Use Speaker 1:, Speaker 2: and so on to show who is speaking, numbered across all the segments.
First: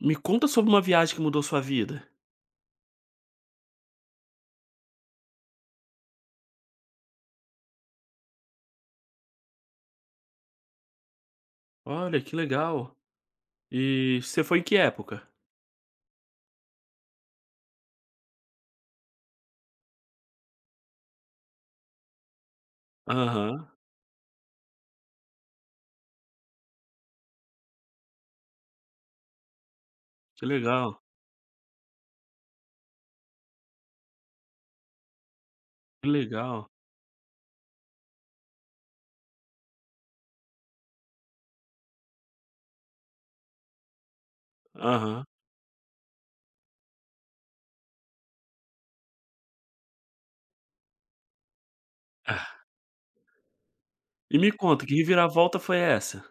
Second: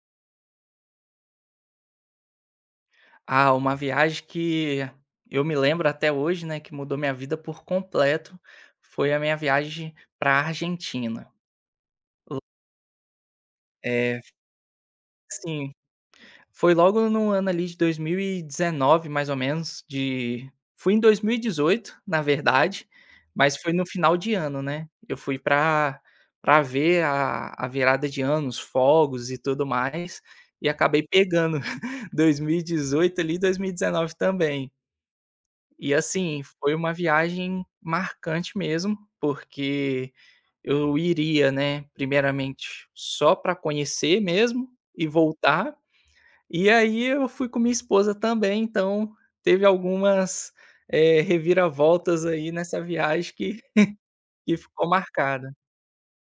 Speaker 1: Me conta sobre uma viagem que mudou sua vida.
Speaker 2: Ah, uma viagem que eu me lembro até hoje, né, que mudou minha vida por completo, foi a minha viagem para a Argentina.
Speaker 1: Olha, que legal.
Speaker 2: É,
Speaker 1: E você foi em que época?
Speaker 2: sim, foi logo no ano ali de 2019, mais ou menos, de fui em 2018, na verdade, mas
Speaker 1: Aham,
Speaker 2: foi no final de ano, né. Eu fui para ver a virada de ano, os fogos e tudo mais,
Speaker 1: que
Speaker 2: e
Speaker 1: legal,
Speaker 2: acabei pegando 2018 ali dois mil e 2019 também. E
Speaker 1: que
Speaker 2: assim,
Speaker 1: legal.
Speaker 2: foi uma viagem marcante mesmo, porque eu iria, né, primeiramente só para conhecer mesmo e
Speaker 1: Aham.
Speaker 2: voltar. E aí eu fui com minha esposa também, então teve algumas, reviravoltas aí
Speaker 1: É.
Speaker 2: nessa viagem que
Speaker 1: E me
Speaker 2: que
Speaker 1: conta,
Speaker 2: ficou
Speaker 1: que
Speaker 2: marcada.
Speaker 1: reviravolta foi essa?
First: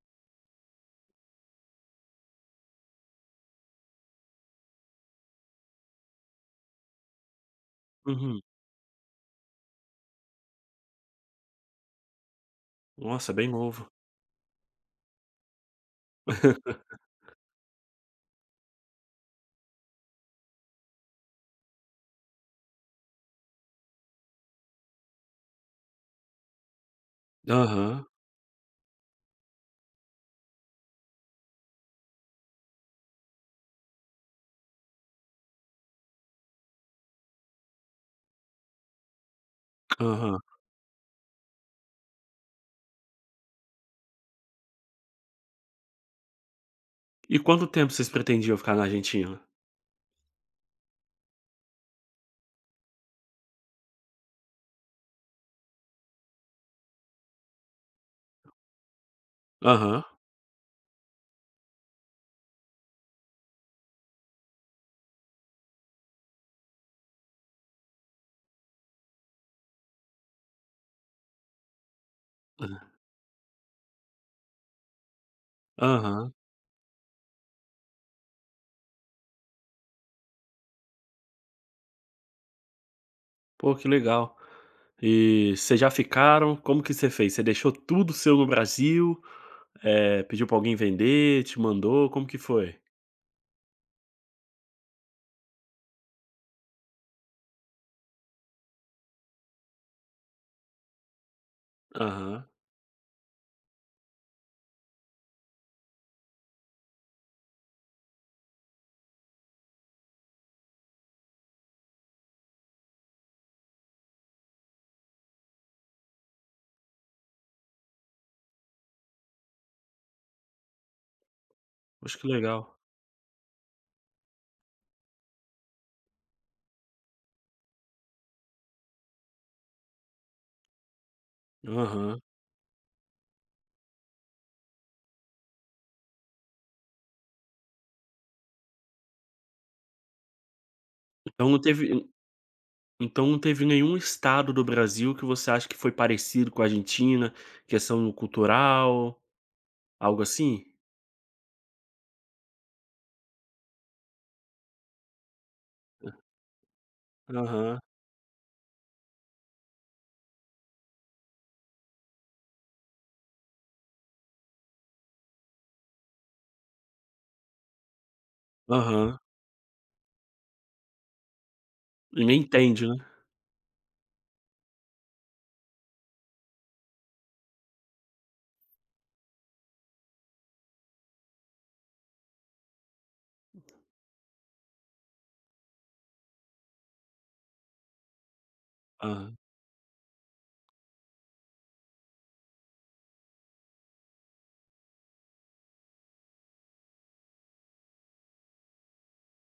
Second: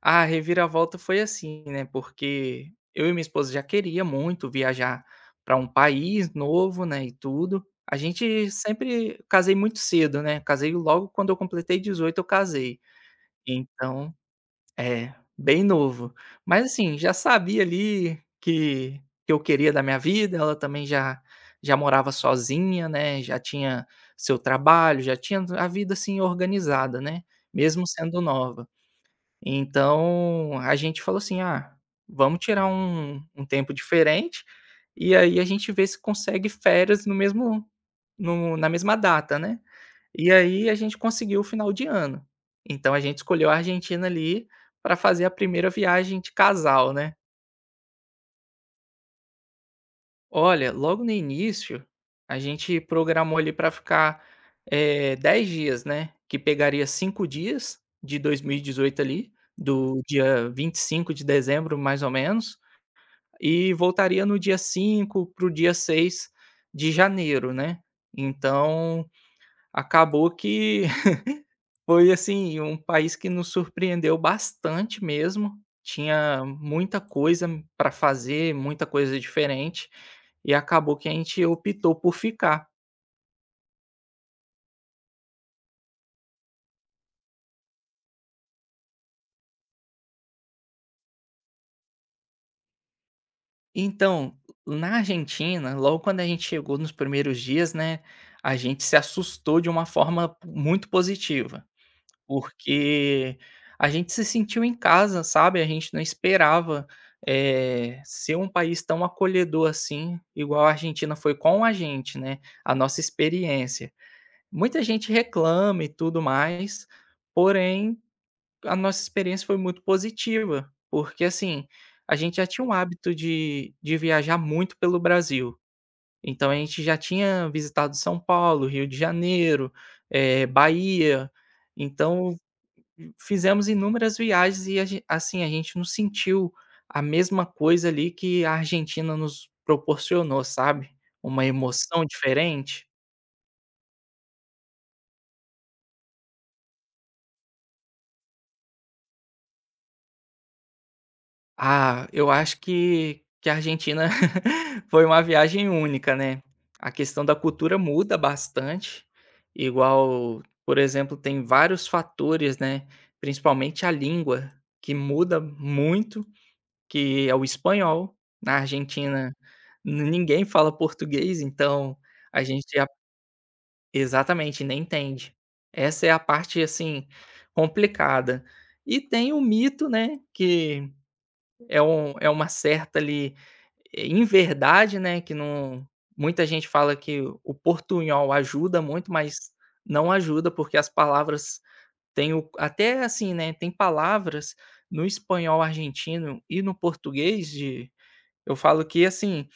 Speaker 2: A reviravolta foi assim, né, porque eu e minha esposa já queria muito viajar para um país novo, né, e tudo. A
Speaker 1: Uhum.
Speaker 2: gente sempre casei muito cedo, né, casei logo quando eu completei 18 eu casei.
Speaker 1: Nossa, bem novo.
Speaker 2: Então é, bem novo. Mas assim, já sabia ali que eu queria da minha vida, ela também já morava sozinha, né, já tinha seu trabalho, já tinha a vida, assim, organizada, né, mesmo
Speaker 1: Aham,
Speaker 2: sendo nova. Então, a gente falou assim: "Ah, vamos tirar um tempo diferente, e aí a gente vê se consegue férias no mesmo no na mesma data, né". E
Speaker 1: aham.
Speaker 2: aí a gente conseguiu o final de ano. Então a gente escolheu a Argentina ali para fazer a primeira viagem de casal, né.
Speaker 1: E quanto tempo vocês pretendiam ficar na Argentina?
Speaker 2: Olha, logo no início, a gente programou ali para ficar, 10 dias, né, que pegaria 5 dias de 2018 ali, do
Speaker 1: Aham,
Speaker 2: dia 25 de dezembro, mais ou menos, e voltaria no dia 5 para o dia 6 de janeiro, né. Então, acabou que foi, assim, um
Speaker 1: aham,
Speaker 2: país que nos surpreendeu bastante mesmo,
Speaker 1: aham.
Speaker 2: tinha muita coisa para fazer, muita coisa diferente. E acabou que a gente optou por ficar.
Speaker 1: Pô, que legal. E vocês já ficaram? Como que você fez? Você deixou tudo seu no Brasil? Pediu pra alguém vender? Te mandou? Como que foi?
Speaker 2: Então, na Argentina, logo quando a gente chegou nos primeiros dias, né, a gente se assustou de uma forma muito positiva,
Speaker 1: Aham.
Speaker 2: porque a gente se sentiu em casa, sabe, a gente não esperava, ser um país tão acolhedor assim, igual a Argentina foi com a gente, né, a nossa experiência. Muita gente reclama e tudo mais, porém a nossa experiência foi muito positiva, porque, assim, a
Speaker 1: Acho que
Speaker 2: gente já
Speaker 1: legal.
Speaker 2: tinha um hábito de viajar muito pelo Brasil, então a gente já tinha visitado São Paulo, Rio de Janeiro, Bahia,
Speaker 1: Aham.
Speaker 2: então fizemos inúmeras viagens e a gen assim, a gente não sentiu a mesma coisa ali que a Argentina nos proporcionou, sabe, uma
Speaker 1: Então não
Speaker 2: emoção
Speaker 1: teve
Speaker 2: diferente.
Speaker 1: então não teve nenhum estado do Brasil que você acha que foi parecido com a Argentina, questão cultural, algo assim?
Speaker 2: Ah, eu acho que a Argentina foi uma viagem única, né. A questão da cultura
Speaker 1: Aham,
Speaker 2: muda bastante, igual, por exemplo, tem vários fatores, né, principalmente a língua, que muda muito, que é o espanhol. Na
Speaker 1: aham.
Speaker 2: Argentina ninguém fala português, então
Speaker 1: E nem
Speaker 2: a gente a
Speaker 1: entende, né.
Speaker 2: exatamente, nem entende. Essa é a parte, assim, complicada. E tem o mito, né, que é uma certa ali, inverdade, né, que não muita gente fala que o portunhol ajuda muito,
Speaker 1: Aham,
Speaker 2: mas não ajuda, porque as palavras têm o até assim, né, tem palavras no espanhol argentino e no português de eu falo que, assim,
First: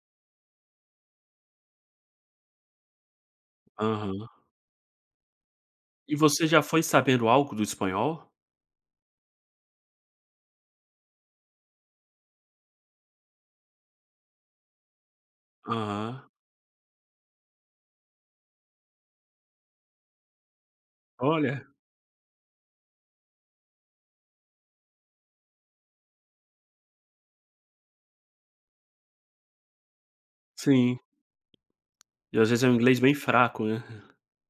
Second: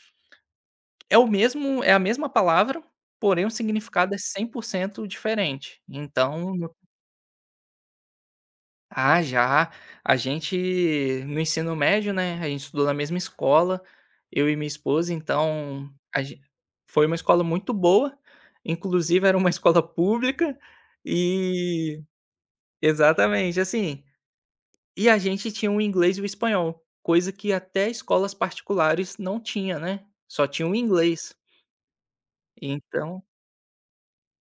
Speaker 2: é o mesmo é a mesma palavra, porém o significado é
Speaker 1: aham.
Speaker 2: 100% diferente.
Speaker 1: E você
Speaker 2: Então.
Speaker 1: já foi sabendo algo do espanhol?
Speaker 2: Ah, já. A gente no ensino médio, né, a gente estudou na mesma escola, eu e minha esposa, então a
Speaker 1: Aham.
Speaker 2: gen foi uma escola muito boa, inclusive era uma escola pública
Speaker 1: Olha,
Speaker 2: e exatamente, assim, e a gente tinha o inglês e o espanhol, coisa que até escolas particulares não tinha, né, só tinha o
Speaker 1: sim.
Speaker 2: inglês.
Speaker 1: E às vezes é um inglês bem
Speaker 2: Então
Speaker 1: fraco, né.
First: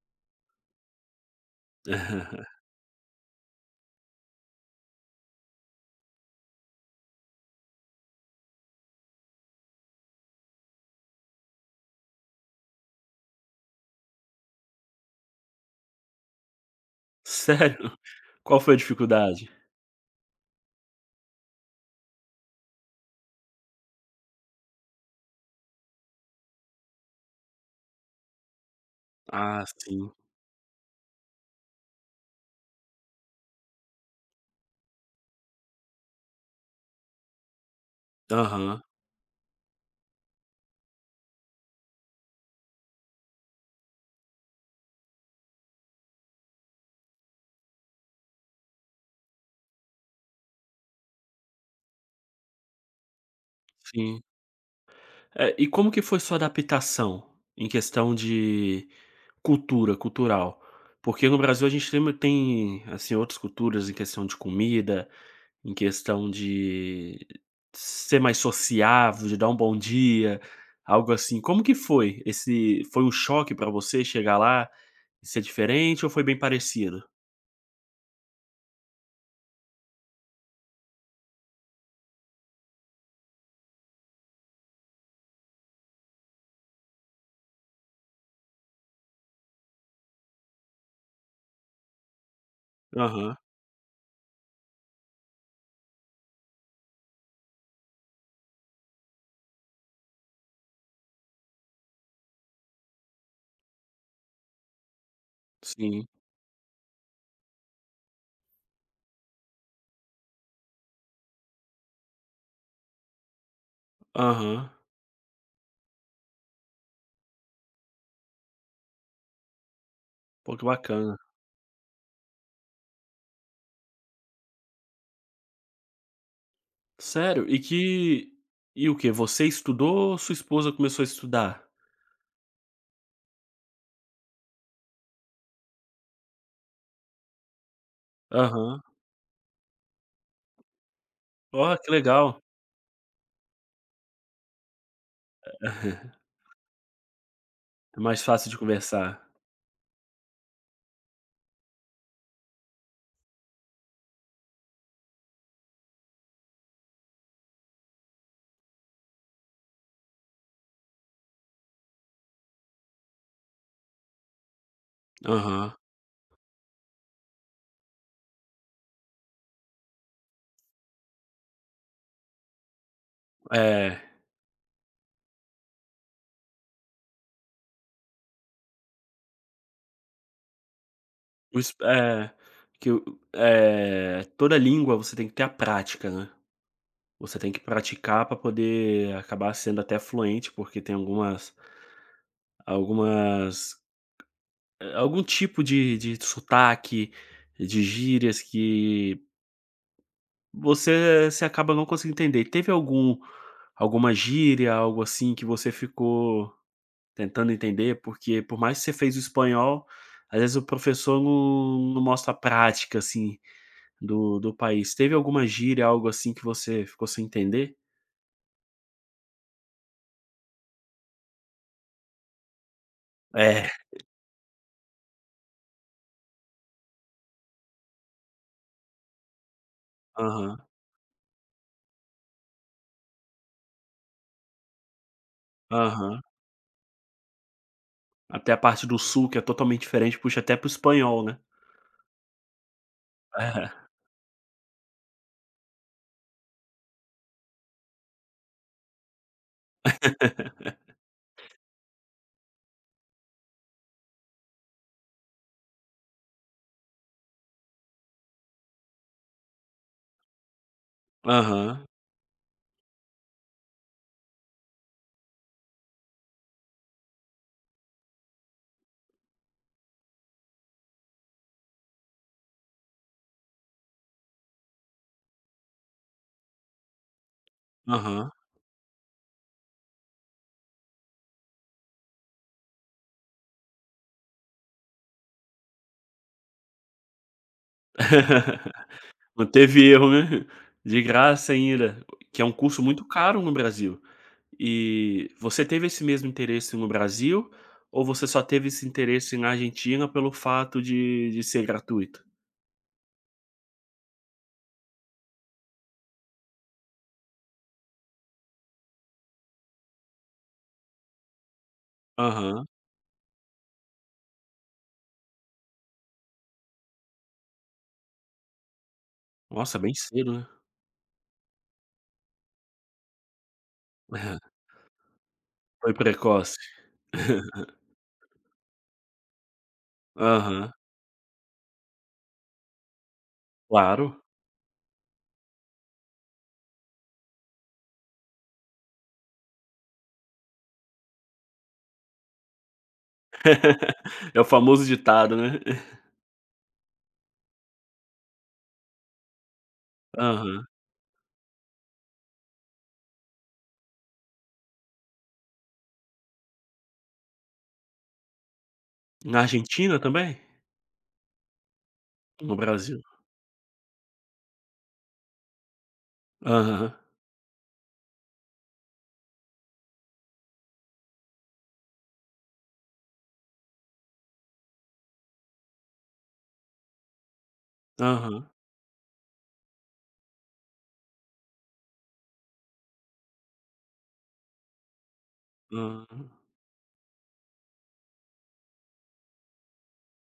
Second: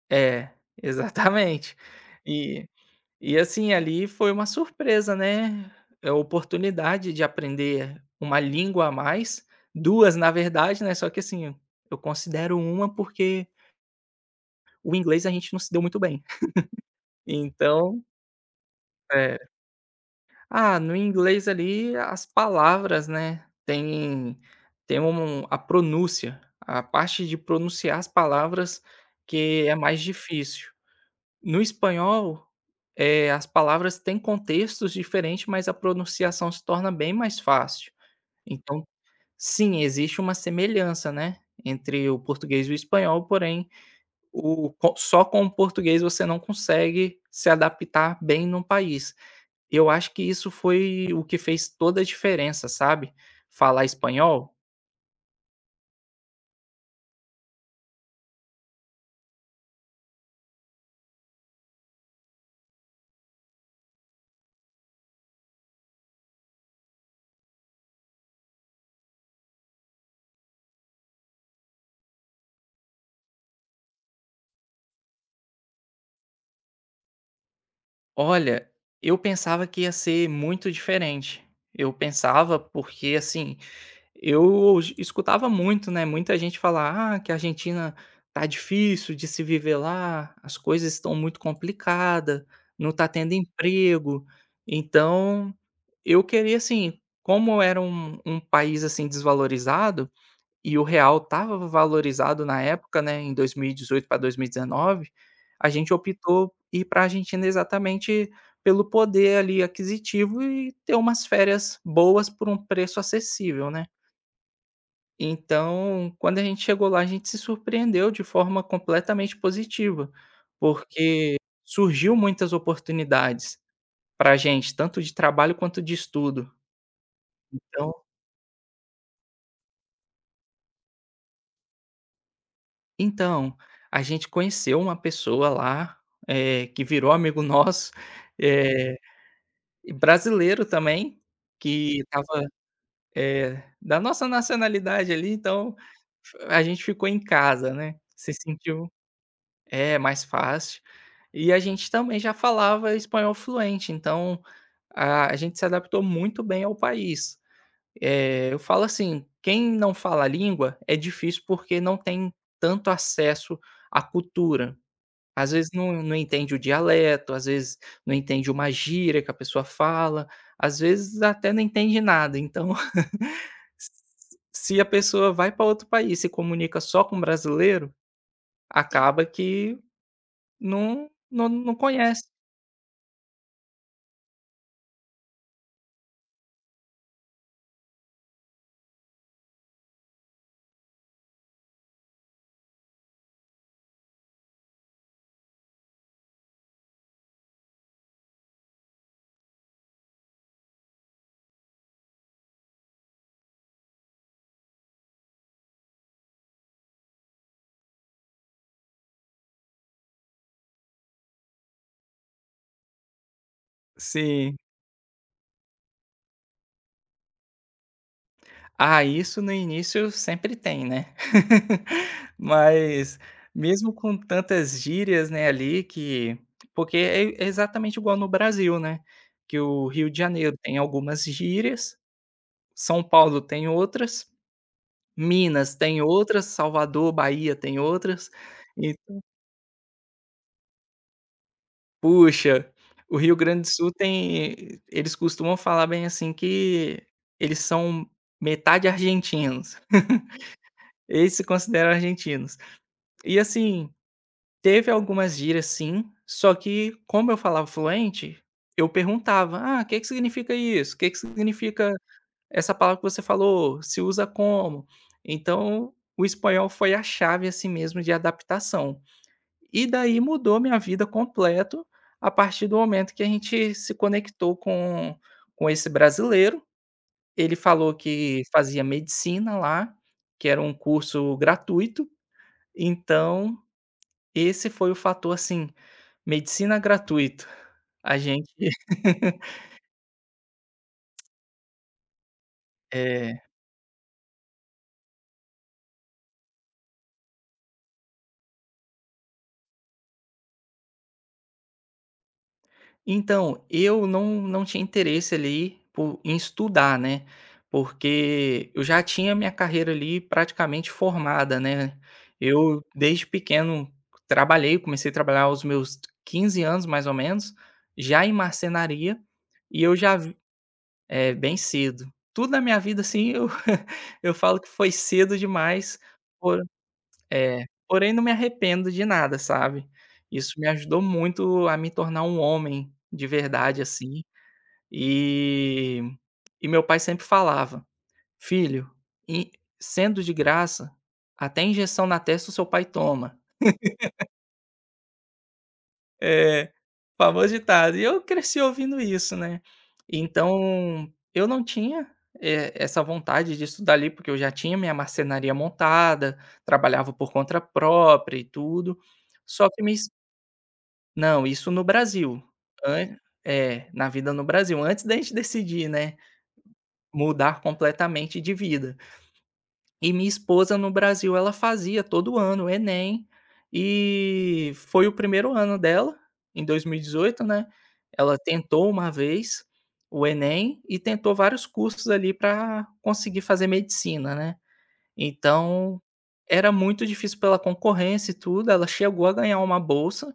Speaker 2: é, exatamente. E E assim, ali foi uma surpresa, né, é a oportunidade de aprender uma língua a mais, 2 na verdade, né, só que assim, eu considero uma porque o inglês a gente não se deu muito bem.
Speaker 1: Sério?
Speaker 2: Então
Speaker 1: Qual foi a
Speaker 2: é.
Speaker 1: dificuldade?
Speaker 2: Ah, no inglês ali as palavras, né, tem a pronúncia, a parte de pronunciar as palavras
Speaker 1: Ah,
Speaker 2: que é mais
Speaker 1: sim.
Speaker 2: difícil. No espanhol, as palavras têm contextos diferentes, mas a pronunciação se torna bem mais fácil.
Speaker 1: Aham,
Speaker 2: Então, sim, existe uma semelhança, né, entre o português e o espanhol, porém, o co só com o português você não consegue se adaptar bem no país. Eu acho que isso foi o que fez toda a diferença, sabe, falar
Speaker 1: sim.
Speaker 2: espanhol.
Speaker 1: E como que foi sua adaptação em questão de cultura, cultural. Porque no Brasil a gente tem, assim, outras culturas em questão de comida, em questão de ser mais sociável, de dar um bom dia, algo assim. Como que foi esse Foi um choque pra você chegar lá e ser diferente ou foi bem parecido?
Speaker 2: Olha, eu pensava que ia ser muito diferente. Eu pensava porque, assim, eu escutava muito, né, muita gente falar: "Ah, que a Argentina tá difícil de se viver lá, as coisas estão muito complicada, não tá tendo
Speaker 1: Aham,
Speaker 2: emprego". Então, eu queria, assim, como era um país, assim, desvalorizado e o real estava valorizado na época, né, em dois mil e dezoito para dois mil e 2019, a gente
Speaker 1: sim.
Speaker 2: optou ir para a Argentina exatamente pelo poder ali aquisitivo e ter umas férias boas por um preço acessível, né.
Speaker 1: Aham.
Speaker 2: Então, quando a gente chegou lá, a gente se surpreendeu de forma completamente positiva,
Speaker 1: Pô, que bacana.
Speaker 2: porque surgiu muitas oportunidades para a gente, tanto de trabalho quanto de estudo.
Speaker 1: Sério?
Speaker 2: Então
Speaker 1: E o quê? Você estudou ou sua esposa começou a estudar?
Speaker 2: então, a gente conheceu uma pessoa lá, que virou amigo nosso,
Speaker 1: Aham.
Speaker 2: eh, e brasileiro também,
Speaker 1: Ó, que
Speaker 2: que
Speaker 1: legal.
Speaker 2: estava, da nossa nacionalidade ali, então, a gente ficou em casa, né,
Speaker 1: É mais
Speaker 2: se
Speaker 1: fácil de
Speaker 2: sentiu.
Speaker 1: conversar.
Speaker 2: É, mais fácil. E a gente também já falava espanhol fluente, então a gente se adaptou muito bem ao país. Eu falo assim, quem não fala a língua é difícil porque não tem tanto acesso à cultura. Às vezes
Speaker 1: Aham.
Speaker 2: não entende o dialeto, às vezes não entende uma gíria que a pessoa fala, às vezes até não entende nada. Então,
Speaker 1: É,
Speaker 2: se a pessoa vai para outro país, e se comunica só com brasileiro, acaba que não não
Speaker 1: o es
Speaker 2: não conhece.
Speaker 1: é, que o eh, Toda língua você tem que ter a prática, né. Você tem que praticar para poder acabar sendo até fluente, porque tem algumas algum tipo de sotaque, de gírias que você se acaba não conseguindo entender. Teve algum Alguma gíria, algo assim, que você ficou tentando entender? Porque por mais que você fez o espanhol, às vezes o professor não mostra a prática, assim. Do
Speaker 2: Sim.
Speaker 1: país. Teve alguma gíria, algo assim que você ficou sem entender?
Speaker 2: Ah, isso no início sempre tem, né. Mas
Speaker 1: É,
Speaker 2: mesmo com tantas gírias, né, ali que porque é exatamente igual no Brasil, né, que o Rio de Janeiro
Speaker 1: aham,
Speaker 2: tem algumas gírias, São Paulo tem outras, Minas tem
Speaker 1: aham.
Speaker 2: outras, Salvador, Bahia tem outras,
Speaker 1: Até a parte
Speaker 2: e
Speaker 1: do sul que é totalmente diferente, puxa até para o espanhol, né.
Speaker 2: puxa, o Rio Grande do
Speaker 1: É.
Speaker 2: Sul tem eles costumam falar bem assim que eles são metade argentinos. Eles se consideram argentinos. E assim, teve algumas gírias sim, só que como eu falava fluente, eu perguntava: "Ah, que significa isso? Que
Speaker 1: Aham,
Speaker 2: significa essa palavra que você falou? Se usa como?". Então, o espanhol foi a chave assim mesmo de adaptação. E daí mudou minha vida completo, a partir do momento que a gente se conectou com esse brasileiro. Ele falou
Speaker 1: aham.
Speaker 2: que fazia medicina lá, que era um curso gratuito. Então, esse foi o fator, assim, medicina gratuita. A gente
Speaker 1: Não teve erro, né. De graça ainda, que é um curso muito caro
Speaker 2: é.
Speaker 1: no Brasil. E você teve esse mesmo interesse no Brasil, ou você só teve esse interesse na Argentina pelo fato de ser gratuito?
Speaker 2: Então, eu não tinha interesse ali por em estudar, né, porque eu já tinha minha carreira ali praticamente formada, né.
Speaker 1: Aham.
Speaker 2: Eu, desde pequeno, trabalhei, comecei a trabalhar aos meus 15 anos, mais ou menos, já em marcenaria,
Speaker 1: Nossa,
Speaker 2: e
Speaker 1: bem
Speaker 2: eu já
Speaker 1: cedo,
Speaker 2: vi.
Speaker 1: né.
Speaker 2: É, bem cedo. Tudo na minha vida, assim, eu eu falo que foi cedo
Speaker 1: Foi
Speaker 2: demais.
Speaker 1: precoce.
Speaker 2: É, porém não me arrependo de nada, sabe. Isso me
Speaker 1: Aham.
Speaker 2: ajudou muito a me tornar um homem de verdade,
Speaker 1: Claro.
Speaker 2: assim, e e meu pai sempre falava: "Filho, in sendo de graça, até injeção na testa o seu pai toma".
Speaker 1: É o famoso ditado, né.
Speaker 2: É, famoso ditado. E eu cresci ouvindo isso, né.
Speaker 1: Aham.
Speaker 2: Então, eu não tinha, essa vontade de estudar ali, porque eu já tinha minha marcenaria montada, trabalhava por conta própria e tudo,
Speaker 1: Na
Speaker 2: só que me.
Speaker 1: Argentina também?
Speaker 2: Não, isso no Brasil.
Speaker 1: No Brasil?
Speaker 2: An é, na vida no Brasil, antes da gente decidir, né,
Speaker 1: Aham,
Speaker 2: mudar completamente de vida. E minha esposa no Brasil, ela fazia todo ano o Enem, e foi o primeiro ano dela, em 2018, né, ela
Speaker 1: aham,
Speaker 2: tentou uma vez o Enem e tentou vários cursos ali para conseguir fazer medicina, né. Então,
Speaker 1: aham,
Speaker 2: era muito difícil pela concorrência e tudo, ela chegou a ganhar uma bolsa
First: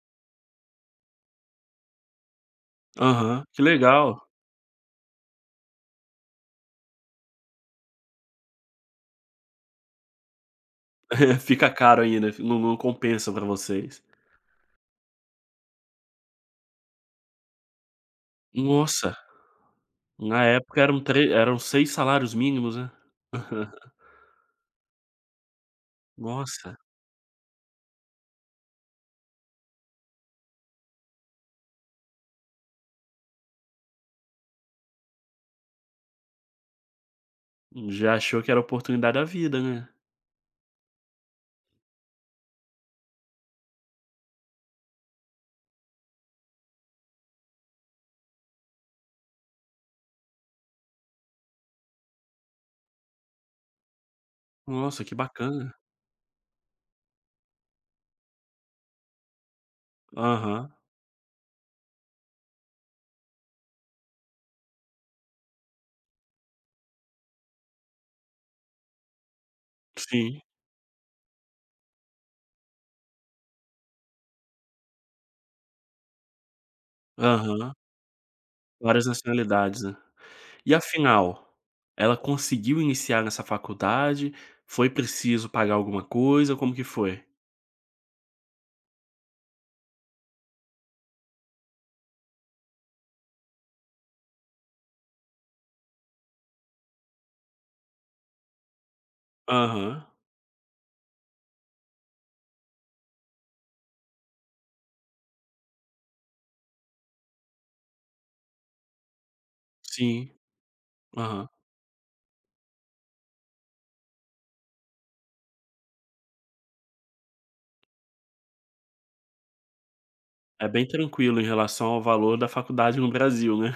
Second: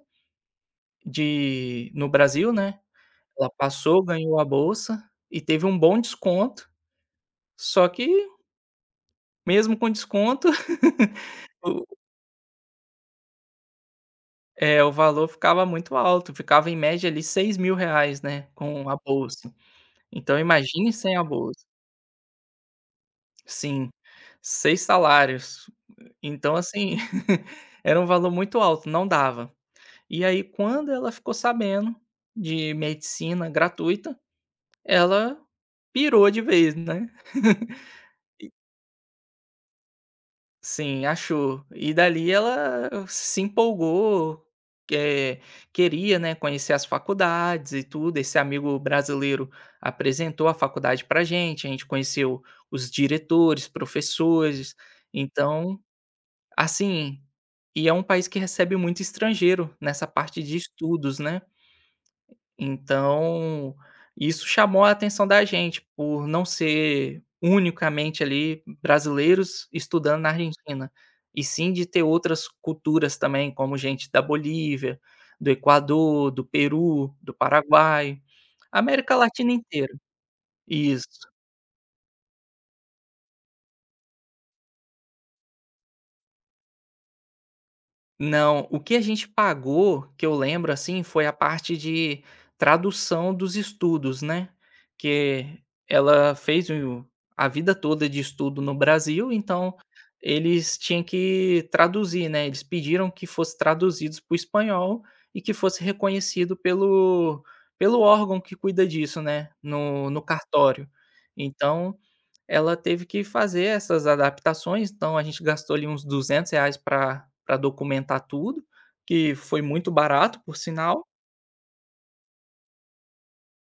Speaker 2: de no Brasil, né.
Speaker 1: aham.
Speaker 2: Ela
Speaker 1: Que
Speaker 2: passou,
Speaker 1: legal.
Speaker 2: ganhou a bolsa e teve um bom desconto, só que mesmo com desconto,
Speaker 1: Fica
Speaker 2: o
Speaker 1: caro ainda, não compensa pra vocês.
Speaker 2: é, o valor ficava muito alto, ficava em média ali R$ 6.000 né, com a
Speaker 1: Nossa,
Speaker 2: bolsa. Então
Speaker 1: na época
Speaker 2: imagine
Speaker 1: eram
Speaker 2: sem a
Speaker 1: tre eram
Speaker 2: bolsa.
Speaker 1: 6 salários mínimos, né.
Speaker 2: Sim, 6 salários. Então
Speaker 1: Nossa,
Speaker 2: assim, era um valor muito alto, não dava. E aí quando ela ficou sabendo de medicina gratuita, ela pirou de vez, né.
Speaker 1: já achou que era a oportunidade da vida, né.
Speaker 2: Sim, achou. E dali ela se empolgou, eh, queria, né, conhecer as faculdades e tudo. Esse amigo brasileiro apresentou a faculdade pra gente, a gente conheceu os diretores, professores.
Speaker 1: Nossa, que bacana.
Speaker 2: Então, assim, e é um país que recebe muito estrangeiro nessa parte de
Speaker 1: Aham,
Speaker 2: estudos, né. Então, isso chamou a atenção da gente, por não ser unicamente ali brasileiros estudando na
Speaker 1: sim.
Speaker 2: Argentina, e sim de ter outras culturas também, como gente da Bolívia, do Equador, do Peru, do
Speaker 1: Aham.
Speaker 2: Paraguai,
Speaker 1: Várias
Speaker 2: América Latina
Speaker 1: nacionalidades,
Speaker 2: inteira.
Speaker 1: né. E
Speaker 2: Isso.
Speaker 1: afinal, ela conseguiu iniciar nessa faculdade? Foi preciso pagar alguma coisa? Como que foi?
Speaker 2: Não, o que a gente pagou, que eu lembro, assim, foi a parte de tradução dos estudos, né, que ela fez o a vida toda de estudo no Brasil, então
Speaker 1: Aham,
Speaker 2: eles tinham que traduzir, né, eles pediram que fosse traduzidos para o espanhol e que fosse reconhecido pelo órgão que cuida disso, né, no
Speaker 1: sim,
Speaker 2: cartório.
Speaker 1: aham.
Speaker 2: Então ela teve que fazer essas adaptações, então a gente gastou ali uns R$200 pra para documentar tudo, que foi muito barato, por
Speaker 1: É bem
Speaker 2: sinal.
Speaker 1: tranquilo em relação ao valor da faculdade no Brasil, né.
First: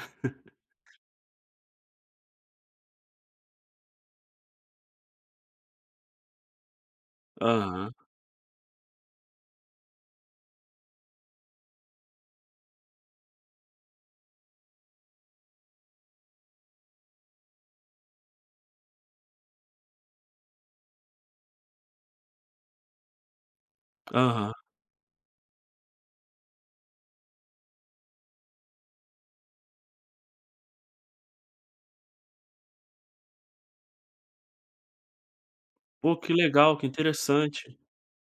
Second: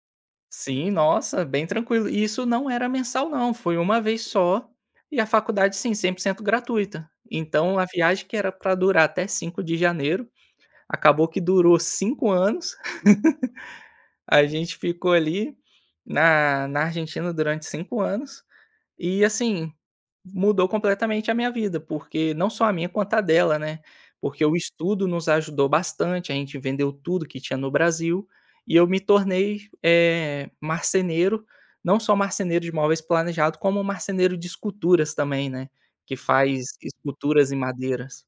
Speaker 2: Sim, nossa, bem tranquilo. E isso não era mensal não, foi uma vez só, e a faculdade, sim, 100% gratuita. Então a
Speaker 1: Aham,
Speaker 2: viagem que era para durar até 5 de janeiro, acabou que durou 5 anos. A gente ficou ali na Argentina durante 5 anos. E assim, mudou completamente a minha vida, porque não só a minha quanto a dela, né, porque
Speaker 1: aham.
Speaker 2: o estudo nos ajudou bastante, a gente vendeu tudo que tinha no Brasil, e eu me tornei, marceneiro, não só marceneiro de móveis planejado, como marceneiro de esculturas também, né, que
Speaker 1: Pô, que
Speaker 2: faz
Speaker 1: legal, que
Speaker 2: esculturas em
Speaker 1: interessante,
Speaker 2: madeiras.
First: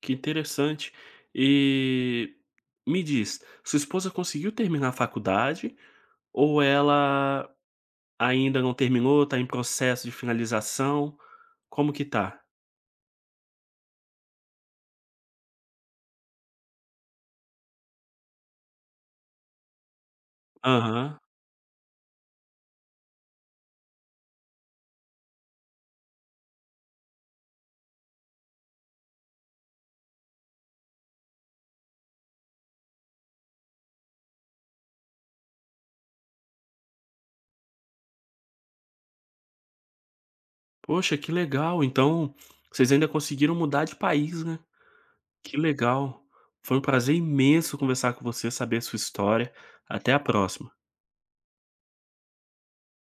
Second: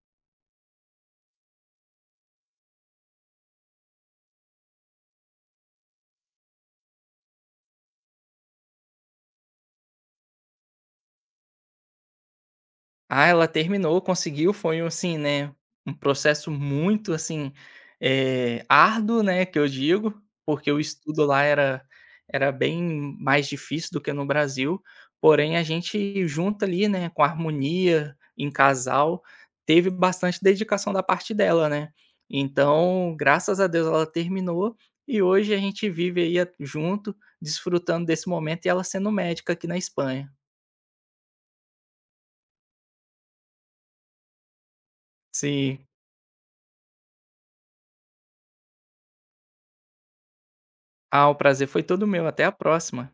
Speaker 1: que interessante. E me diz, sua esposa conseguiu terminar a faculdade ou ela ainda não terminou, tá em processo de finalização? Como que tá?
Speaker 2: Ah, ela terminou, conseguiu, foi um, assim, né, um processo muito, assim, árduo, né, que eu digo, porque o
Speaker 1: Aham.
Speaker 2: estudo lá era bem mais difícil do que no Brasil, porém a gente junta ali, né, com harmonia, em casal, teve bastante dedicação da parte dela, né. Então, graças a Deus ela terminou, e hoje a gente vive aí a junto, desfrutando desse momento e ela sendo médica aqui na Espanha.
Speaker 1: Poxa, que legal. Então, vocês ainda conseguiram mudar de país, né? Que
Speaker 2: Sim.
Speaker 1: legal. Foi um prazer imenso conversar com você, saber a sua história. Até a próxima.
Speaker 2: Ah, o prazer foi todo meu. Até a próxima.